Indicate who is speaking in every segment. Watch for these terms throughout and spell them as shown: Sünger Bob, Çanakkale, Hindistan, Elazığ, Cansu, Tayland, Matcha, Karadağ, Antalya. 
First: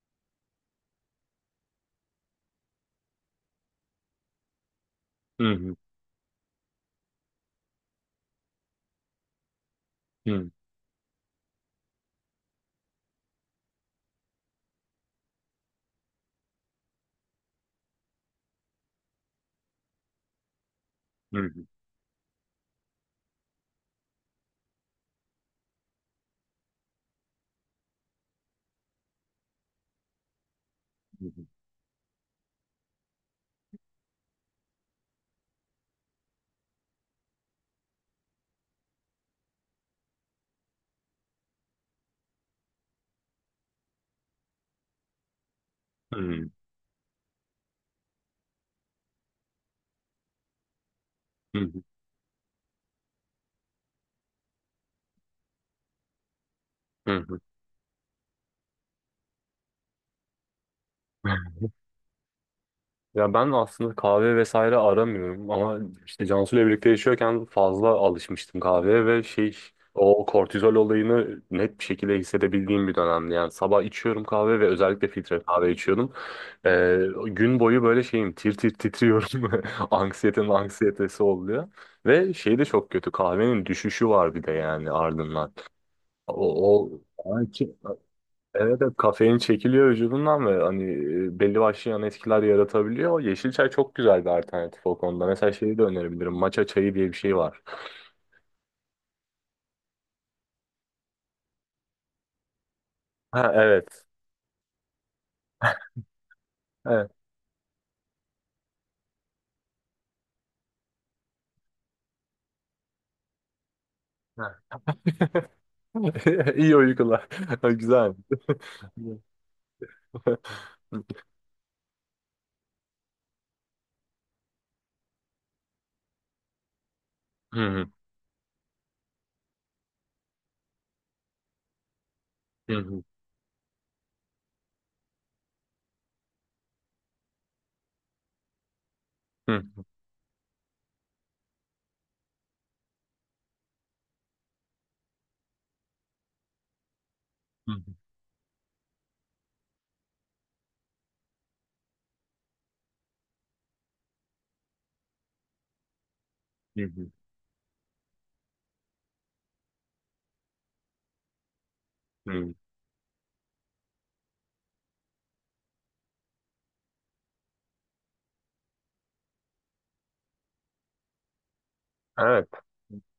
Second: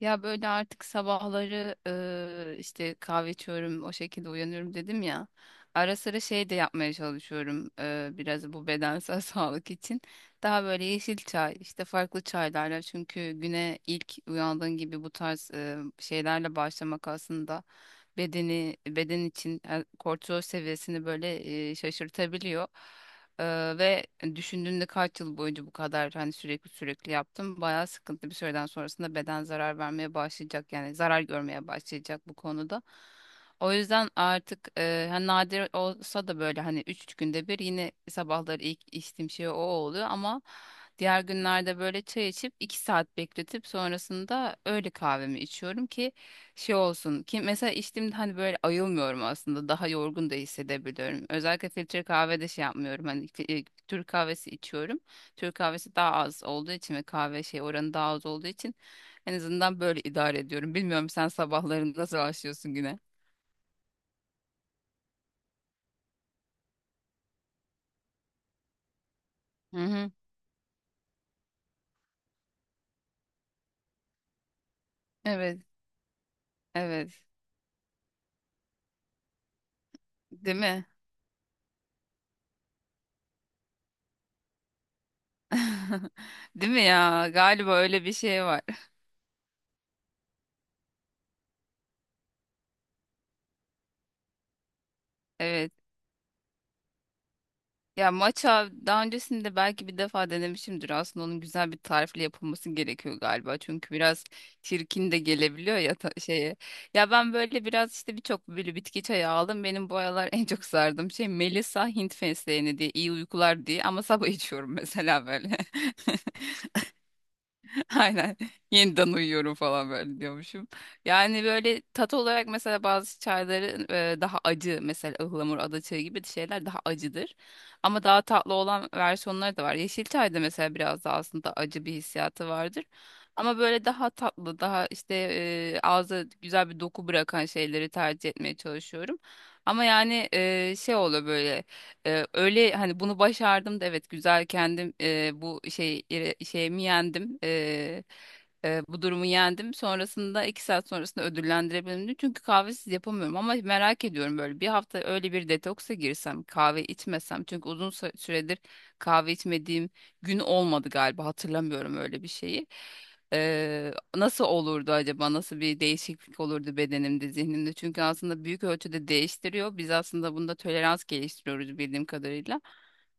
Speaker 1: Ya böyle artık sabahları işte kahve içiyorum, o şekilde uyanıyorum dedim ya.
Speaker 2: Hı hı,
Speaker 1: Ara sıra şey de yapmaya çalışıyorum biraz bu bedensel sağlık için.
Speaker 2: hı
Speaker 1: Daha böyle yeşil çay, işte farklı çaylarla çünkü güne ilk uyandığın gibi bu tarz şeylerle başlamak aslında bedeni beden için kortizol seviyesini böyle
Speaker 2: hı,
Speaker 1: şaşırtabiliyor. Ve düşündüğünde kaç yıl boyunca bu kadar hani sürekli sürekli yaptım. Bayağı sıkıntı bir süreden sonrasında beden zarar vermeye başlayacak yani zarar
Speaker 2: hı hı,
Speaker 1: görmeye başlayacak bu konuda. O yüzden artık hani nadir olsa da böyle hani 3 günde bir yine sabahları ilk içtiğim şey o oluyor ama diğer günlerde böyle çay içip 2 saat bekletip sonrasında öğle kahvemi içiyorum ki
Speaker 2: hı hı,
Speaker 1: şey olsun ki mesela içtiğimde hani böyle ayılmıyorum aslında daha yorgun da hissedebiliyorum.
Speaker 2: hı
Speaker 1: Özellikle
Speaker 2: hı.
Speaker 1: filtre kahvede şey yapmıyorum hani Türk kahvesi içiyorum. Türk kahvesi daha az olduğu için ve
Speaker 2: Hı hı.
Speaker 1: kahve şey oranı daha az olduğu için en azından böyle idare ediyorum. Bilmiyorum sen sabahları nasıl başlıyorsun güne?
Speaker 2: Ya ben aslında kahve vesaire aramıyorum ama işte Cansu'yla birlikte yaşıyorken fazla alışmıştım kahveye ve şey
Speaker 1: Hı hı.
Speaker 2: o kortizol olayını net bir şekilde hissedebildiğim bir dönemdi. Yani sabah içiyorum kahve ve özellikle filtre
Speaker 1: Evet,
Speaker 2: kahve içiyordum. Ee,
Speaker 1: evet.
Speaker 2: gün boyu böyle şeyim tir tir titriyorum. Anksiyetenin
Speaker 1: Değil mi?
Speaker 2: anksiyetesi oluyor. Ve şey de çok kötü kahvenin düşüşü var bir de yani ardından.
Speaker 1: Değil
Speaker 2: O,
Speaker 1: mi
Speaker 2: o...
Speaker 1: ya? Galiba öyle bir şey var.
Speaker 2: Evet, evet, kafein çekiliyor vücudundan ve hani belli başlı yan etkiler yaratabiliyor. Yeşil çay çok güzel bir alternatif o konuda. Mesela
Speaker 1: Evet.
Speaker 2: şeyi de önerebilirim. Matcha çayı diye bir şey var.
Speaker 1: Ya matcha daha öncesinde belki bir defa denemişimdir. Aslında onun güzel bir tarifle yapılması gerekiyor
Speaker 2: Ha,
Speaker 1: galiba. Çünkü
Speaker 2: evet.
Speaker 1: biraz çirkin de gelebiliyor ya şeye.
Speaker 2: Evet.
Speaker 1: Ya ben böyle biraz işte birçok böyle bitki çayı aldım. Benim bu aralar en çok sardığım şey Melisa Hint fesleğeni diye iyi uykular diye ama sabah içiyorum
Speaker 2: Ha.
Speaker 1: mesela böyle.
Speaker 2: İyi uykular. Güzel.
Speaker 1: Aynen. Yeniden uyuyorum falan böyle diyormuşum. Yani böyle tat olarak mesela bazı çayların daha acı mesela ıhlamur, adaçayı gibi şeyler daha acıdır.
Speaker 2: Hı hı,
Speaker 1: Ama daha tatlı olan versiyonları da var. Yeşil çayda mesela biraz daha aslında acı bir hissiyatı
Speaker 2: hı
Speaker 1: vardır.
Speaker 2: hı,
Speaker 1: Ama böyle daha tatlı, daha işte ağza güzel bir doku bırakan şeyleri tercih etmeye çalışıyorum.
Speaker 2: hı hı,
Speaker 1: Ama yani şey oluyor böyle. Öyle hani bunu başardım da evet güzel kendim bu şey şeyimi yendim.
Speaker 2: hı hı,
Speaker 1: Bu durumu yendim. Sonrasında iki saat sonrasında ödüllendirebilirim. Diye. Çünkü kahvesiz yapamıyorum ama merak ediyorum böyle bir hafta öyle bir detoksa girsem kahve
Speaker 2: hı
Speaker 1: içmesem. Çünkü uzun süredir kahve içmediğim gün olmadı galiba hatırlamıyorum öyle bir
Speaker 2: hı. Hı.
Speaker 1: şeyi. Nasıl olurdu acaba? Nasıl bir değişiklik olurdu bedenimde, zihnimde? Çünkü aslında büyük ölçüde değiştiriyor. Biz aslında bunda tolerans geliştiriyoruz bildiğim
Speaker 2: Evet.
Speaker 1: kadarıyla.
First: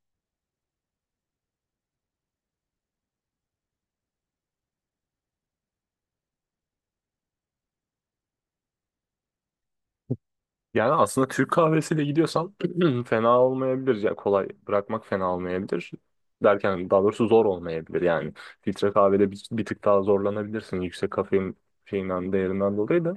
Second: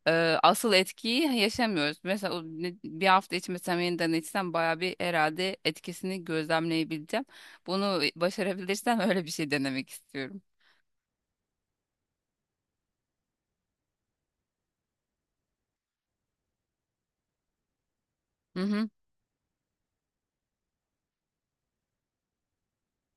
Speaker 1: Asıl etkiyi yaşamıyoruz. Mesela o bir hafta içmesem yeniden içsem bayağı bir herhalde etkisini gözlemleyebileceğim. Bunu başarabilirsem öyle bir şey denemek istiyorum.
Speaker 2: Yani aslında Türk kahvesiyle gidiyorsan fena olmayabilir. Ya kolay bırakmak fena olmayabilir. Derken daha doğrusu zor olmayabilir. Yani
Speaker 1: Hı hı.
Speaker 2: filtre kahvede bir tık daha zorlanabilirsin. Yüksek kafein şeyinden değerinden dolayı da.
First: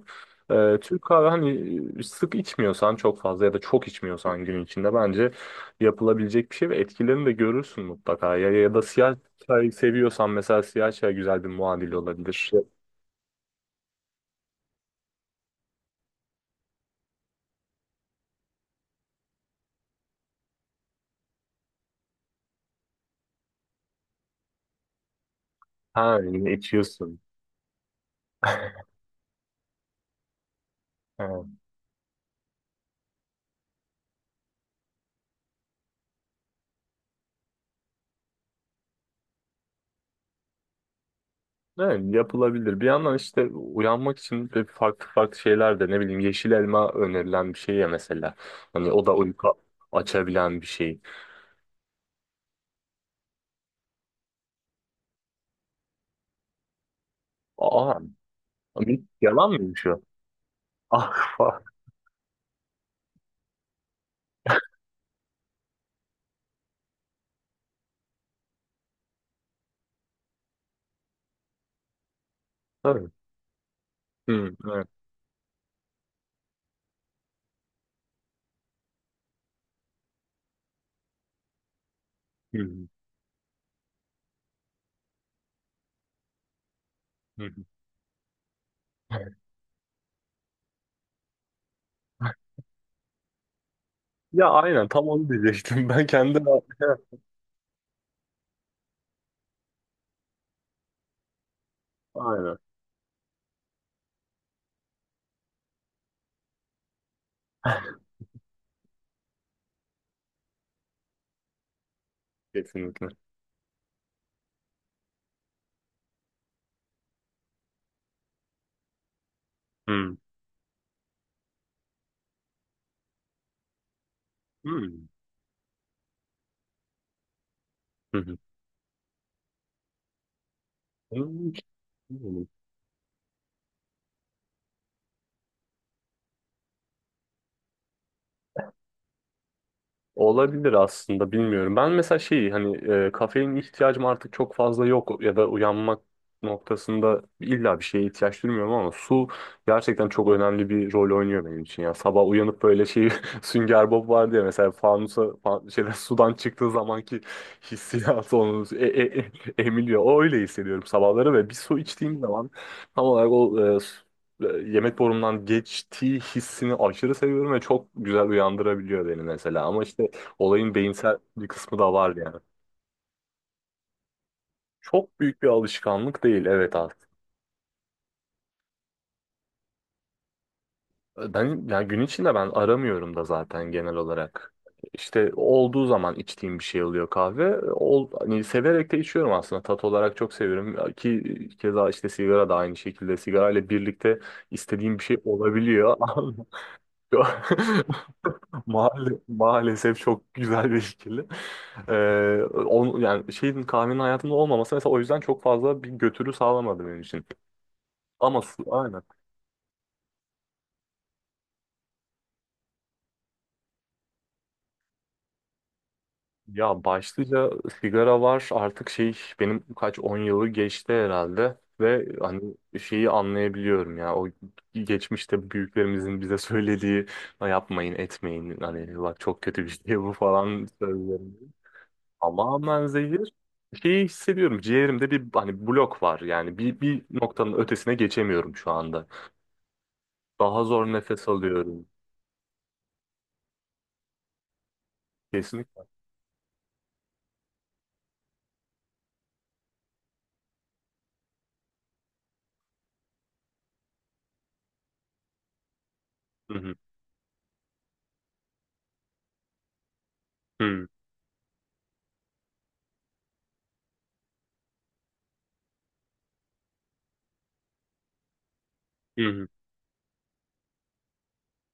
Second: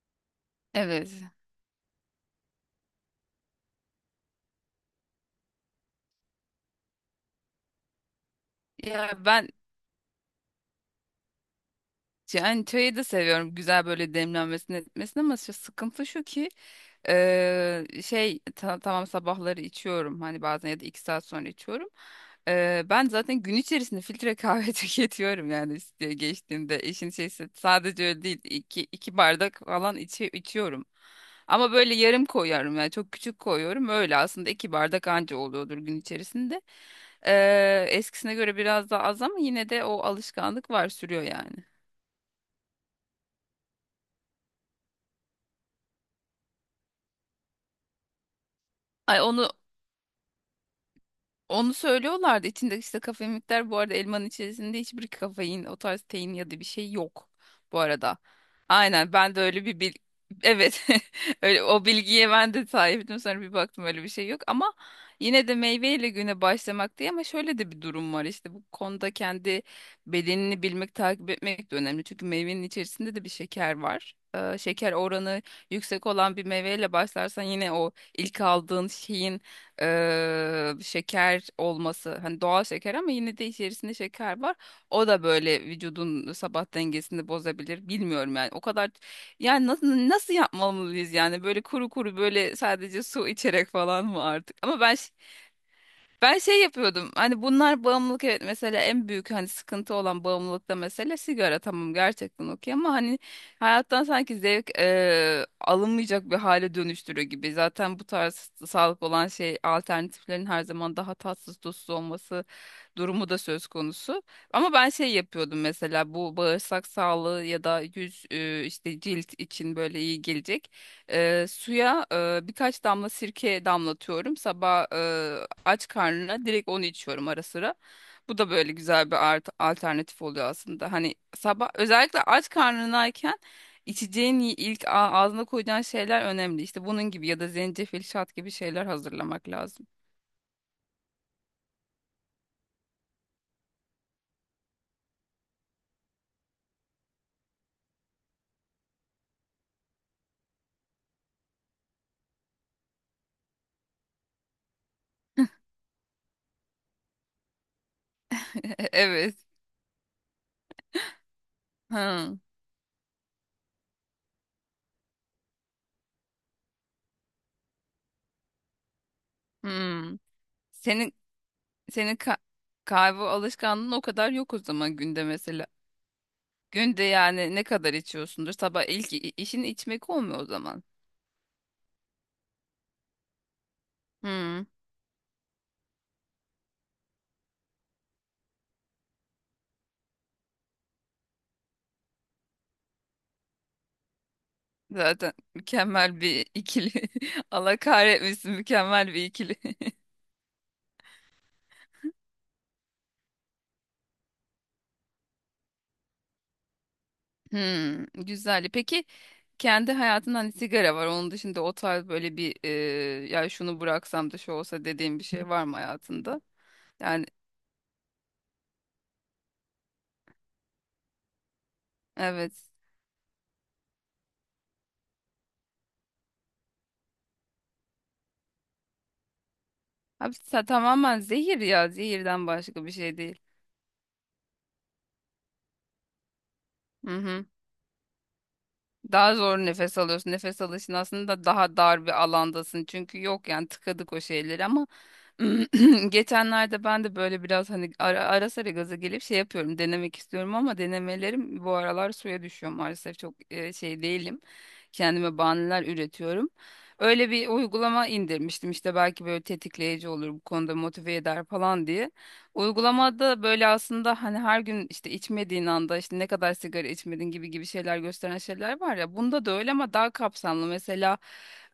Speaker 2: Türk
Speaker 1: Evet.
Speaker 2: kahve hani sık içmiyorsan çok fazla ya da çok içmiyorsan gün içinde bence yapılabilecek bir şey ve etkilerini de görürsün mutlaka. Ya, ya da
Speaker 1: Ya
Speaker 2: siyah
Speaker 1: ben
Speaker 2: çay seviyorsan mesela siyah çay güzel bir muadil olabilir.
Speaker 1: yani çayı da seviyorum. Güzel böyle demlenmesini etmesini ama şu sıkıntı şu ki şey tamam sabahları içiyorum hani bazen ya da 2 saat sonra içiyorum. Ben zaten gün içerisinde filtre kahve tüketiyorum yani işte
Speaker 2: Ha,
Speaker 1: geçtiğimde işin
Speaker 2: içiyorsun.
Speaker 1: şeysi sadece öyle değil iki bardak falan içiyorum. Ama böyle yarım koyuyorum yani çok küçük koyuyorum öyle aslında 2 bardak anca oluyordur gün içerisinde. Eskisine göre biraz daha az ama yine de o alışkanlık var sürüyor yani.
Speaker 2: Evet, yapılabilir. Bir yandan işte uyanmak için de farklı farklı şeyler de ne bileyim yeşil elma önerilen bir şey ya mesela. Hani o da
Speaker 1: Ay onu
Speaker 2: uyku açabilen bir şey.
Speaker 1: Onu söylüyorlardı. İçinde işte kafein miktarı bu arada elmanın içerisinde hiçbir kafein, o tarz tein ya da bir şey yok bu
Speaker 2: Aa,
Speaker 1: arada. Aynen ben de
Speaker 2: yalan
Speaker 1: öyle bir
Speaker 2: mıymış
Speaker 1: bil.
Speaker 2: o?
Speaker 1: Evet.
Speaker 2: Ah, ah,
Speaker 1: Öyle o bilgiye ben de sahiptim. Sonra bir baktım öyle bir şey yok ama yine de meyveyle güne başlamak diye ama şöyle de bir durum var işte bu konuda kendi bedenini bilmek, takip etmek de önemli. Çünkü meyvenin
Speaker 2: tabii.
Speaker 1: içerisinde de bir şeker var.
Speaker 2: Hı, evet.
Speaker 1: Şeker oranı yüksek olan bir meyveyle başlarsan yine o ilk aldığın şeyin şeker olması hani
Speaker 2: Hı,
Speaker 1: doğal şeker ama yine de içerisinde şeker var. O da böyle vücudun sabah dengesini
Speaker 2: hı, hı.
Speaker 1: bozabilir. Bilmiyorum yani o kadar yani nasıl yapmalıyız yani böyle kuru kuru böyle sadece su içerek falan mı
Speaker 2: Ya
Speaker 1: artık? Ama
Speaker 2: aynen
Speaker 1: ben
Speaker 2: tam onu diyecektim. Ben
Speaker 1: ben
Speaker 2: kendim
Speaker 1: şey yapıyordum hani bunlar bağımlılık evet mesela en büyük hani sıkıntı olan bağımlılıkta mesele sigara tamam gerçekten
Speaker 2: aynen.
Speaker 1: okey ama hani hayattan sanki zevk alınmayacak bir hale dönüştürüyor gibi. Zaten bu tarz sağlık olan şey alternatiflerin her zaman daha tatsız tuzsuz olması
Speaker 2: Kesinlikle.
Speaker 1: durumu da söz konusu. Ama ben şey yapıyordum mesela bu bağırsak sağlığı ya da yüz işte cilt için böyle
Speaker 2: Hı,
Speaker 1: iyi gelecek. Suya birkaç damla sirke damlatıyorum. Sabah
Speaker 2: hı,
Speaker 1: aç karnına direkt onu içiyorum ara sıra.
Speaker 2: hı,
Speaker 1: Bu da böyle güzel bir alternatif oluyor aslında. Hani
Speaker 2: hı.
Speaker 1: sabah özellikle
Speaker 2: Hı.
Speaker 1: aç karnınayken içeceğin ilk ağzına koyacağın şeyler önemli. İşte bunun gibi ya da zencefil şat gibi şeyler hazırlamak lazım.
Speaker 2: Olabilir aslında bilmiyorum. Ben mesela şeyi hani kafein ihtiyacım artık çok fazla yok ya da uyanmak noktasında illa bir şeye ihtiyaç duymuyorum ama su gerçekten çok önemli bir rol oynuyor benim için ya. Sabah uyanıp böyle şey Sünger Bob vardı ya mesela fanusa şeyden sudan çıktığı zamanki hissiyatı onu
Speaker 1: Evet.
Speaker 2: emiliyor. O öyle hissediyorum sabahları ve bir su içtiğim
Speaker 1: Hmm.
Speaker 2: zaman tam olarak o e, yemek borumdan geçtiği hissini aşırı seviyorum ve çok güzel uyandırabiliyor beni mesela. Ama işte
Speaker 1: Hmm.
Speaker 2: olayın
Speaker 1: Senin
Speaker 2: beyinsel bir kısmı da
Speaker 1: senin
Speaker 2: var yani.
Speaker 1: kahve alışkanlığın o kadar yok o zaman
Speaker 2: Çok
Speaker 1: günde
Speaker 2: büyük bir
Speaker 1: mesela.
Speaker 2: alışkanlık değil, evet,
Speaker 1: Günde
Speaker 2: aslında.
Speaker 1: yani ne kadar içiyorsundur? Sabah ilk işin içmek olmuyor o zaman.
Speaker 2: Ben yani gün içinde ben aramıyorum da zaten genel olarak.
Speaker 1: Hmm.
Speaker 2: İşte olduğu zaman içtiğim bir şey oluyor kahve. Hani severek de içiyorum aslında. Tat olarak çok seviyorum. Ki keza işte sigara da aynı şekilde. Sigara ile birlikte istediğim bir şey
Speaker 1: Zaten
Speaker 2: olabiliyor.
Speaker 1: mükemmel bir ikili.
Speaker 2: Yo-
Speaker 1: Allah kahretmesin mükemmel bir ikili.
Speaker 2: Maalesef çok güzel bir ikili. Yani şeyin kahvenin hayatımda olmaması mesela o yüzden çok fazla bir götürü sağlamadı benim için.
Speaker 1: Hmm,
Speaker 2: Ama
Speaker 1: güzel.
Speaker 2: aynen.
Speaker 1: Peki kendi hayatında hani sigara var. Onun dışında o tarz böyle bir ya şunu bıraksam da şu olsa dediğim bir şey var mı hayatında?
Speaker 2: Ya
Speaker 1: Yani
Speaker 2: başlıca sigara var artık şey benim kaç 10 yılı geçti herhalde ve hani
Speaker 1: evet.
Speaker 2: şeyi anlayabiliyorum ya o geçmişte büyüklerimizin bize söylediği "Ha, yapmayın etmeyin hani bak çok kötü bir şey bu
Speaker 1: Abi,
Speaker 2: falan"
Speaker 1: tamamen
Speaker 2: sözlerini.
Speaker 1: zehir ya. Zehirden başka
Speaker 2: Tamamen
Speaker 1: bir şey
Speaker 2: zehir
Speaker 1: değil.
Speaker 2: şeyi hissediyorum ciğerimde bir hani blok var yani bir
Speaker 1: Mhm.
Speaker 2: noktanın ötesine geçemiyorum şu anda.
Speaker 1: Daha zor nefes alıyorsun. Nefes
Speaker 2: Daha zor
Speaker 1: alışın
Speaker 2: nefes
Speaker 1: aslında daha
Speaker 2: alıyorum.
Speaker 1: dar bir alandasın. Çünkü yok yani tıkadık o şeyleri ama
Speaker 2: Kesinlikle.
Speaker 1: geçenlerde ben de böyle biraz hani ara sıra gaza gelip şey yapıyorum. Denemek istiyorum ama denemelerim bu aralar suya düşüyor maalesef. Çok şey değilim. Kendime bahaneler üretiyorum.
Speaker 2: Hı hı.
Speaker 1: Öyle bir uygulama indirmiştim. İşte belki böyle tetikleyici olur bu konuda
Speaker 2: Hı
Speaker 1: motive eder falan diye. Uygulamada böyle aslında hani her gün işte içmediğin anda işte ne kadar sigara içmedin gibi gibi şeyler gösteren şeyler var ya.
Speaker 2: hı. Hı
Speaker 1: Bunda
Speaker 2: hı.
Speaker 1: da öyle ama daha kapsamlı. Mesela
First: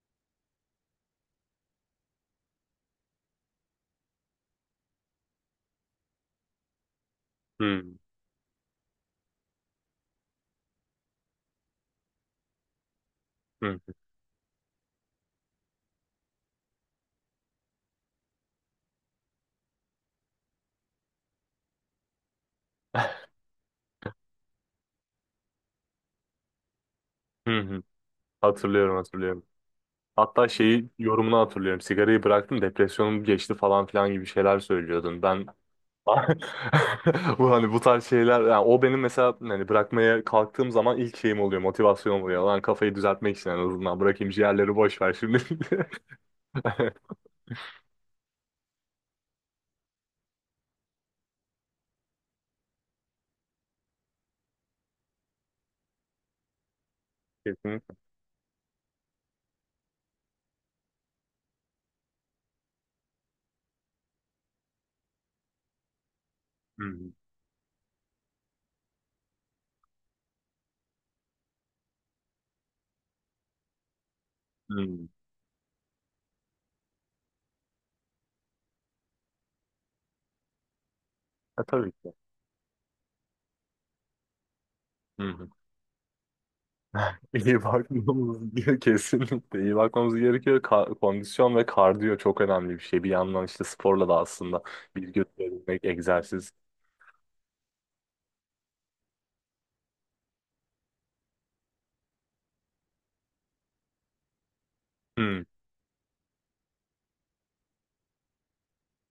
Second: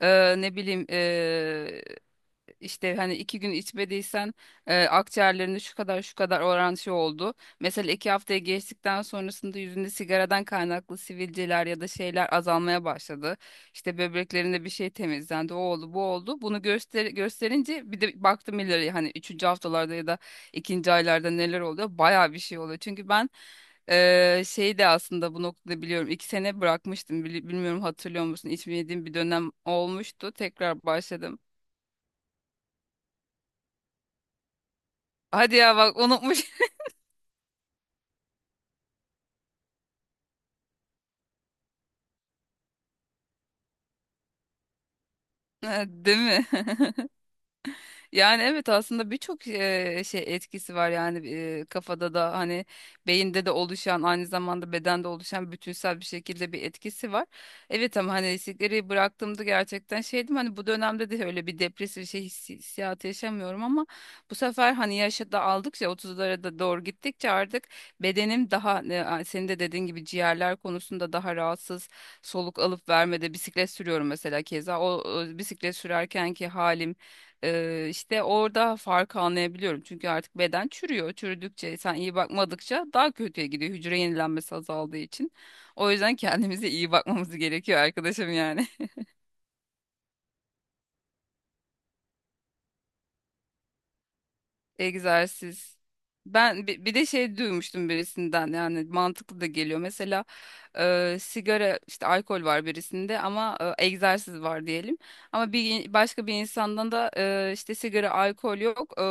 Speaker 1: ne bileyim işte hani 2 gün içmediysen akciğerlerinde şu kadar şu kadar oran şey oldu.
Speaker 2: Hı
Speaker 1: Mesela 2 haftaya geçtikten sonrasında yüzünde sigaradan kaynaklı sivilceler ya da şeyler azalmaya başladı.
Speaker 2: hı.
Speaker 1: İşte böbreklerinde bir şey temizlendi. O oldu, bu oldu. Bunu gösterince bir de baktım ileri hani üçüncü haftalarda ya da ikinci aylarda neler oluyor. Bayağı bir şey oluyor. Çünkü ben şey de aslında bu noktada biliyorum. 2 sene bırakmıştım.
Speaker 2: Hı
Speaker 1: Bilmiyorum
Speaker 2: hı.
Speaker 1: hatırlıyor musun?
Speaker 2: Hatırlıyorum,
Speaker 1: İçmediğim bir
Speaker 2: hatırlıyorum.
Speaker 1: dönem olmuştu.
Speaker 2: Hatta
Speaker 1: Tekrar
Speaker 2: şeyi yorumunu
Speaker 1: başladım.
Speaker 2: hatırlıyorum. Sigarayı bıraktım, depresyonum geçti falan filan gibi şeyler söylüyordun. Ben
Speaker 1: Hadi ya bak unutmuş.
Speaker 2: bu hani bu tarz şeyler yani o benim mesela hani bırakmaya kalktığım zaman ilk şeyim oluyor, motivasyonum oluyor. Lan kafayı düzeltmek için en azından bırakayım, ciğerleri boş ver şimdi.
Speaker 1: Değil mi? Yani evet aslında birçok şey etkisi var yani kafada da hani beyinde de oluşan aynı zamanda bedende oluşan bütünsel bir şekilde bir etkisi var.
Speaker 2: Kesinlikle.
Speaker 1: Evet ama hani sigarayı bıraktığımda gerçekten şeydim hani bu dönemde de öyle bir depresif şey hissiyatı yaşamıyorum ama bu sefer hani yaşı da aldıkça 30'lara da
Speaker 2: Hı
Speaker 1: doğru
Speaker 2: hı.
Speaker 1: gittikçe artık bedenim daha senin de dediğin gibi ciğerler konusunda daha rahatsız soluk alıp vermede bisiklet sürüyorum mesela keza
Speaker 2: Hı.
Speaker 1: o bisiklet sürerkenki halim işte orada farkı anlayabiliyorum. Çünkü artık beden çürüyor.
Speaker 2: E,
Speaker 1: Çürüdükçe
Speaker 2: tabii
Speaker 1: sen
Speaker 2: ki.
Speaker 1: iyi bakmadıkça daha kötüye gidiyor. Hücre yenilenmesi azaldığı
Speaker 2: Hı
Speaker 1: için.
Speaker 2: hı.
Speaker 1: O yüzden kendimize iyi bakmamız
Speaker 2: İyi
Speaker 1: gerekiyor arkadaşım
Speaker 2: bakmamız
Speaker 1: yani.
Speaker 2: gerekiyor kesinlikle. İyi bakmamız gerekiyor. Kondisyon ve kardiyo çok önemli bir şey. Bir yandan işte sporla da aslında bilgi
Speaker 1: Egzersiz.
Speaker 2: edinmek, egzersiz.
Speaker 1: Ben bir de şey duymuştum birisinden yani mantıklı da geliyor. Mesela sigara işte alkol var birisinde ama egzersiz var diyelim.
Speaker 2: Hmm,
Speaker 1: Ama bir başka bir insandan da işte sigara alkol yok.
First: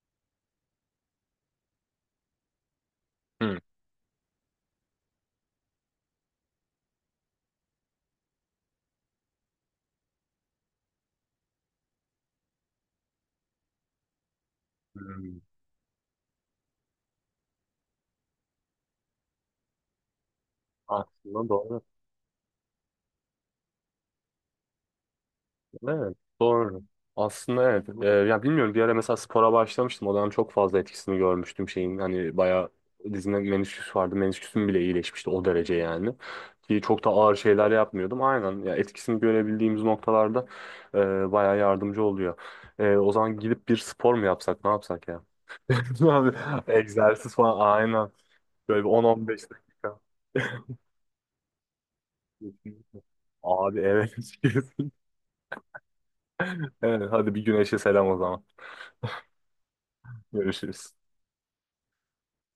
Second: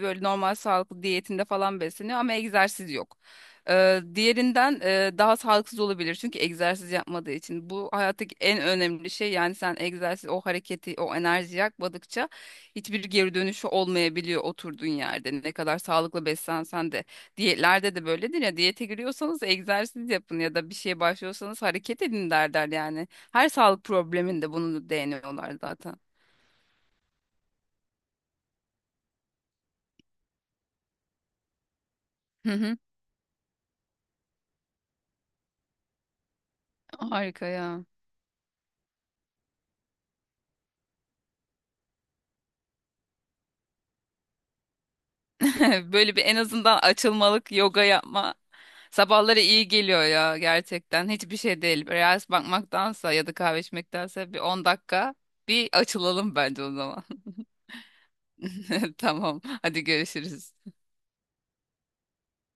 Speaker 1: Böyle normal sağlıklı diyetinde falan besleniyor ama egzersiz yok.
Speaker 2: hmm,
Speaker 1: Diğerinden daha sağlıksız olabilir çünkü egzersiz yapmadığı için. Bu hayattaki en önemli şey yani sen egzersiz o hareketi o enerjiyi yakmadıkça hiçbir geri dönüşü olmayabiliyor oturduğun yerde.
Speaker 2: hmm.
Speaker 1: Ne kadar sağlıklı beslensen de. Diyetlerde de böyledir ya diyete giriyorsanız egzersiz yapın ya da bir şeye
Speaker 2: Aslında
Speaker 1: başlıyorsanız
Speaker 2: doğru.
Speaker 1: hareket edin derler yani. Her sağlık probleminde bunu değiniyorlar zaten.
Speaker 2: Evet, doğru. Aslında evet. Ya bilmiyorum, bir ara mesela spora başlamıştım. O dönem çok fazla etkisini görmüştüm şeyin. Hani
Speaker 1: Hı
Speaker 2: bayağı
Speaker 1: hı.
Speaker 2: dizimde menisküs vardı. Menisküsüm bile iyileşmişti o derece yani. Ki çok da ağır
Speaker 1: Harika
Speaker 2: şeyler
Speaker 1: ya.
Speaker 2: yapmıyordum. Aynen ya, etkisini görebildiğimiz noktalarda bayağı yardımcı oluyor. O zaman gidip bir spor mu yapsak, ne yapsak ya?
Speaker 1: Böyle bir
Speaker 2: Abi,
Speaker 1: en azından
Speaker 2: egzersiz
Speaker 1: açılmalık
Speaker 2: falan
Speaker 1: yoga
Speaker 2: aynen.
Speaker 1: yapma.
Speaker 2: Böyle bir
Speaker 1: Sabahları
Speaker 2: 10-15
Speaker 1: iyi
Speaker 2: dakika.
Speaker 1: geliyor ya gerçekten. Hiçbir şey değil. Reels bakmaktansa ya da kahve
Speaker 2: Abi, evet.
Speaker 1: içmektense bir 10 dakika bir açılalım bence o
Speaker 2: Evet,
Speaker 1: zaman.
Speaker 2: hadi bir güneşe selam o zaman.
Speaker 1: Tamam. Hadi görüşürüz.
Speaker 2: Görüşürüz.